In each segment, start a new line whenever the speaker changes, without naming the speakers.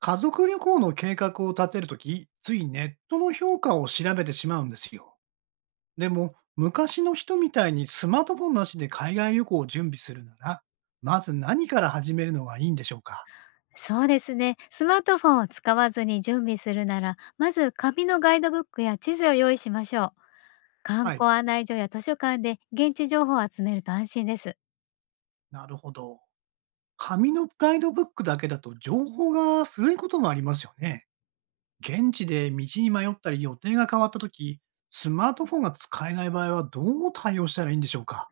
家族旅行の計画を立てるとき、ついネットの評価を調べてしまうんですよ。でも、昔の人みたいにスマートフォンなしで海外旅行を準備するなら、まず何から始めるのがいいんでしょうか？
そうですね。スマートフォンを使わずに準備するなら、まず紙のガイドブックや地図を用意しましょう。観
はい。
光案内所や図書館で現地情報を集めると安心です。
なるほど。紙のガイドブックだけだと情報が古いこともありますよね。現地で道に迷ったり予定が変わったとき、スマートフォンが使えない場合はどう対応したらいいんでしょうか？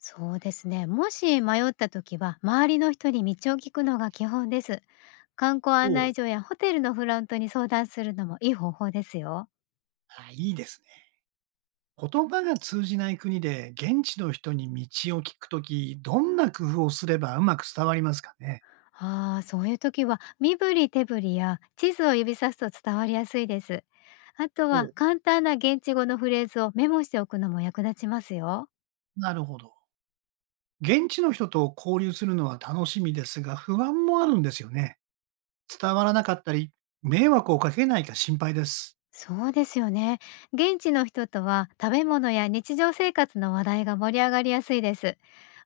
そうですね。もし迷った時は、周りの人に道を聞くのが基本です。観光
お
案内
う、
所やホテルのフロントに相談するのもいい方法ですよ。
あいいですね。言葉が通じない国で現地の人に道を聞くとき、どんな工夫をすればうまく伝わりますかね？
ああ、そういう時は身振り手振りや地図を指さすと伝わりやすいです。あとは
お、
簡単な現地語のフレーズをメモしておくのも役立ちますよ。
なるほど。現地の人と交流するのは楽しみですが、不安もあるんですよね。伝わらなかったり、迷惑をかけないか心配です。
そうですよね。現地の人とは食べ物や日常生活の話題が盛り上がりやすいです。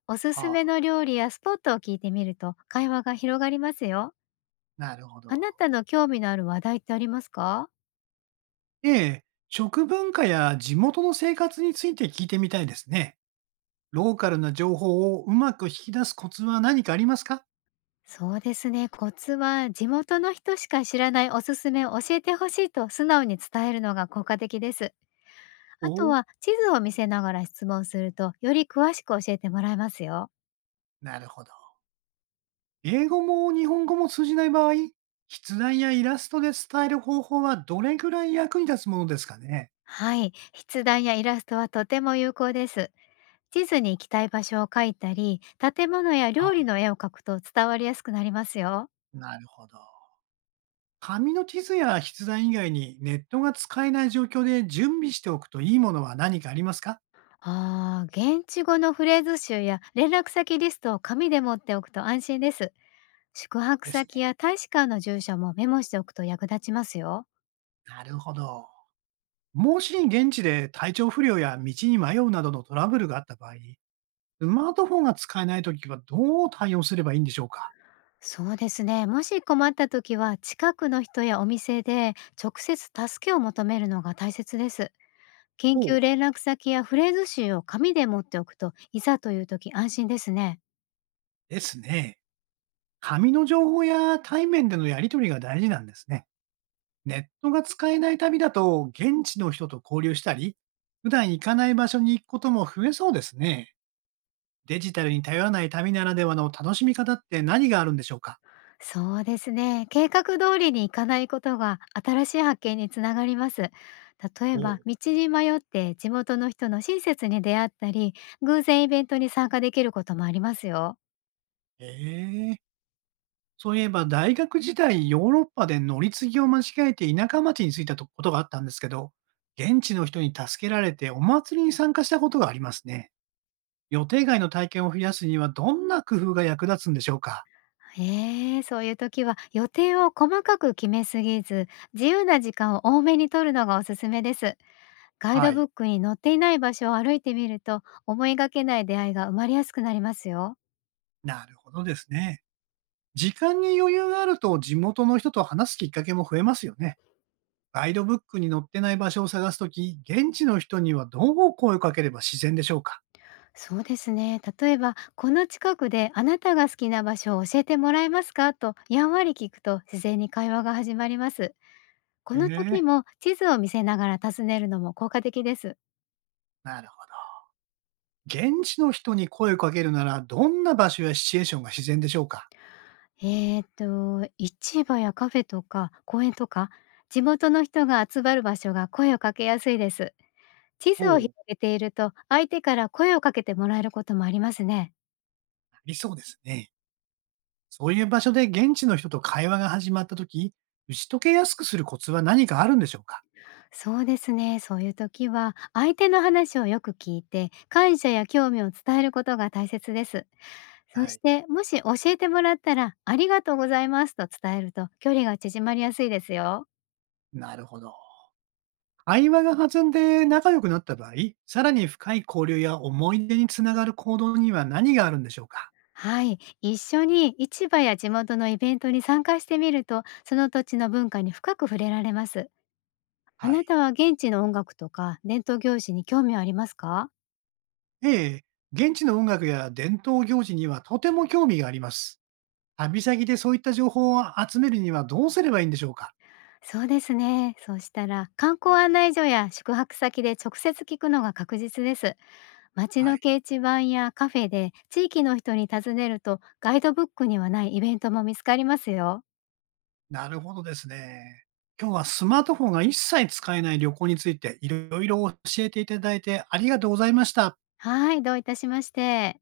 おすす
は
め
あ、
の料理やスポットを聞いてみると会話が広がりますよ。
なるほ
あ
ど。
なたの興味のある話題ってありますか？
ええ、食文化や地元の生活について聞いてみたいですね。ローカルな情報をうまく引き出すコツは何かありますか？
そうですね。コツは地元の人しか知らないおすすめを教えてほしいと素直に伝えるのが効果的です。あと
お、
は地図を見せながら質問するとより詳しく教えてもらえますよ。
なるほど。英語も日本語も通じない場合、筆談やイラストで伝える方法はどれぐらい役に立つものですかね？
はい。筆談やイラストはとても有効です。地図に行きたい場所を書いたり、建物や料
あ、
理の絵を描くと伝わりやすくなりますよ。
なるほど。紙の地図や筆談以外にネットが使えない状況で準備しておくといいものは何かありますか？
ああ、現地語のフレーズ集や連絡先リストを紙で持っておくと安心です。宿泊
ですね。
先や大使館の住所もメモしておくと役立ちますよ。
なるほど。もし現地で体調不良や道に迷うなどのトラブルがあった場合、スマートフォンが使えないときはどう対応すればいいんでしょうか？
そうですね。もし困った時は、近くの人やお店で直接助けを求めるのが大切です。緊
お
急
う、
連絡先やフレーズ集を紙で持っておくと、いざという時安心ですね。
ですね。紙の情報や対面でのやり取りが大事なんですね。ネットが使えない旅だと、現地の人と交流したり、普段行かない場所に行くことも増えそうですね。デジタルに頼らない旅ならではの楽しみ方って何があるんでしょうか？
そうですね。計画通りに行かないことが新しい発見につながります。例え
お
ば、
う、
道に迷って地元の人の親切に出会ったり、偶然イベントに参加できることもありますよ。
ええ、そういえば大学時代、ヨーロッパで乗り継ぎを間違えて田舎町に着いたとことがあったんですけど、現地の人に助けられてお祭りに参加したことがありますね。予定外の体験を増やすにはどんな工夫が役立つんでしょうか？
ええ、そういう時は予定を細かく決めすぎず、自由な時間を多めに取るのがおすすめです。ガイド
は
ブ
い。
ックに載っていない場所を歩いてみると、思いがけない出会いが生まれやすくなりますよ。
なるほどですね。時間に余裕があると地元の人と話すきっかけも増えますよね。ガイドブックに載ってない場所を探すとき、現地の人にはどう声をかければ自然でしょうか？
そうですね。例えば、この近くであなたが好きな場所を教えてもらえますか、とやんわり聞くと自然に会話が始まります。この
ええ、
時も地図を見せながら尋ねるのも効果的です。
なるほど。現地の人に声をかけるなら、どんな場所やシチュエーションが自然でしょうか？
市場やカフェとか公園とか、地元の人が集まる場所が声をかけやすいです。地図を
ほ
広
う、
げていると、相手から声をかけてもらえることもありますね。
ありそうですね。そういう場所で現地の人と会話が始まったとき、打ち解けやすくするコツは何かあるんでしょうか？
そうですね。そういう時は、相手の話をよく聞いて、感謝や興味を伝えることが大切です。そ
は
し
い。
て、もし教えてもらったら、ありがとうございますと伝えると、距離が縮まりやすいですよ。
なるほど。会話が弾んで仲良くなった場合、さらに深い交流や思い出につながる行動には何があるんでしょうか？
はい、一緒に市場や地元のイベントに参加してみると、その土地の文化に深く触れられます。あ
は
な
い。
たは現地の音楽とか伝統行事に興味はありますか？
ええ、現地の音楽や伝統行事にはとても興味があります。旅先でそういった情報を集めるにはどうすればいいんでしょうか？
そうですね。そうしたら観光案内所や宿泊先で直接聞くのが確実です。街
は
の
い。
掲示板やカフェで地域の人に尋ねると、ガイドブックにはないイベントも見つかりますよ。
なるほどですね。今日はスマートフォンが一切使えない旅行についていろいろ教えていただいてありがとうございました。
はい、どういたしまして。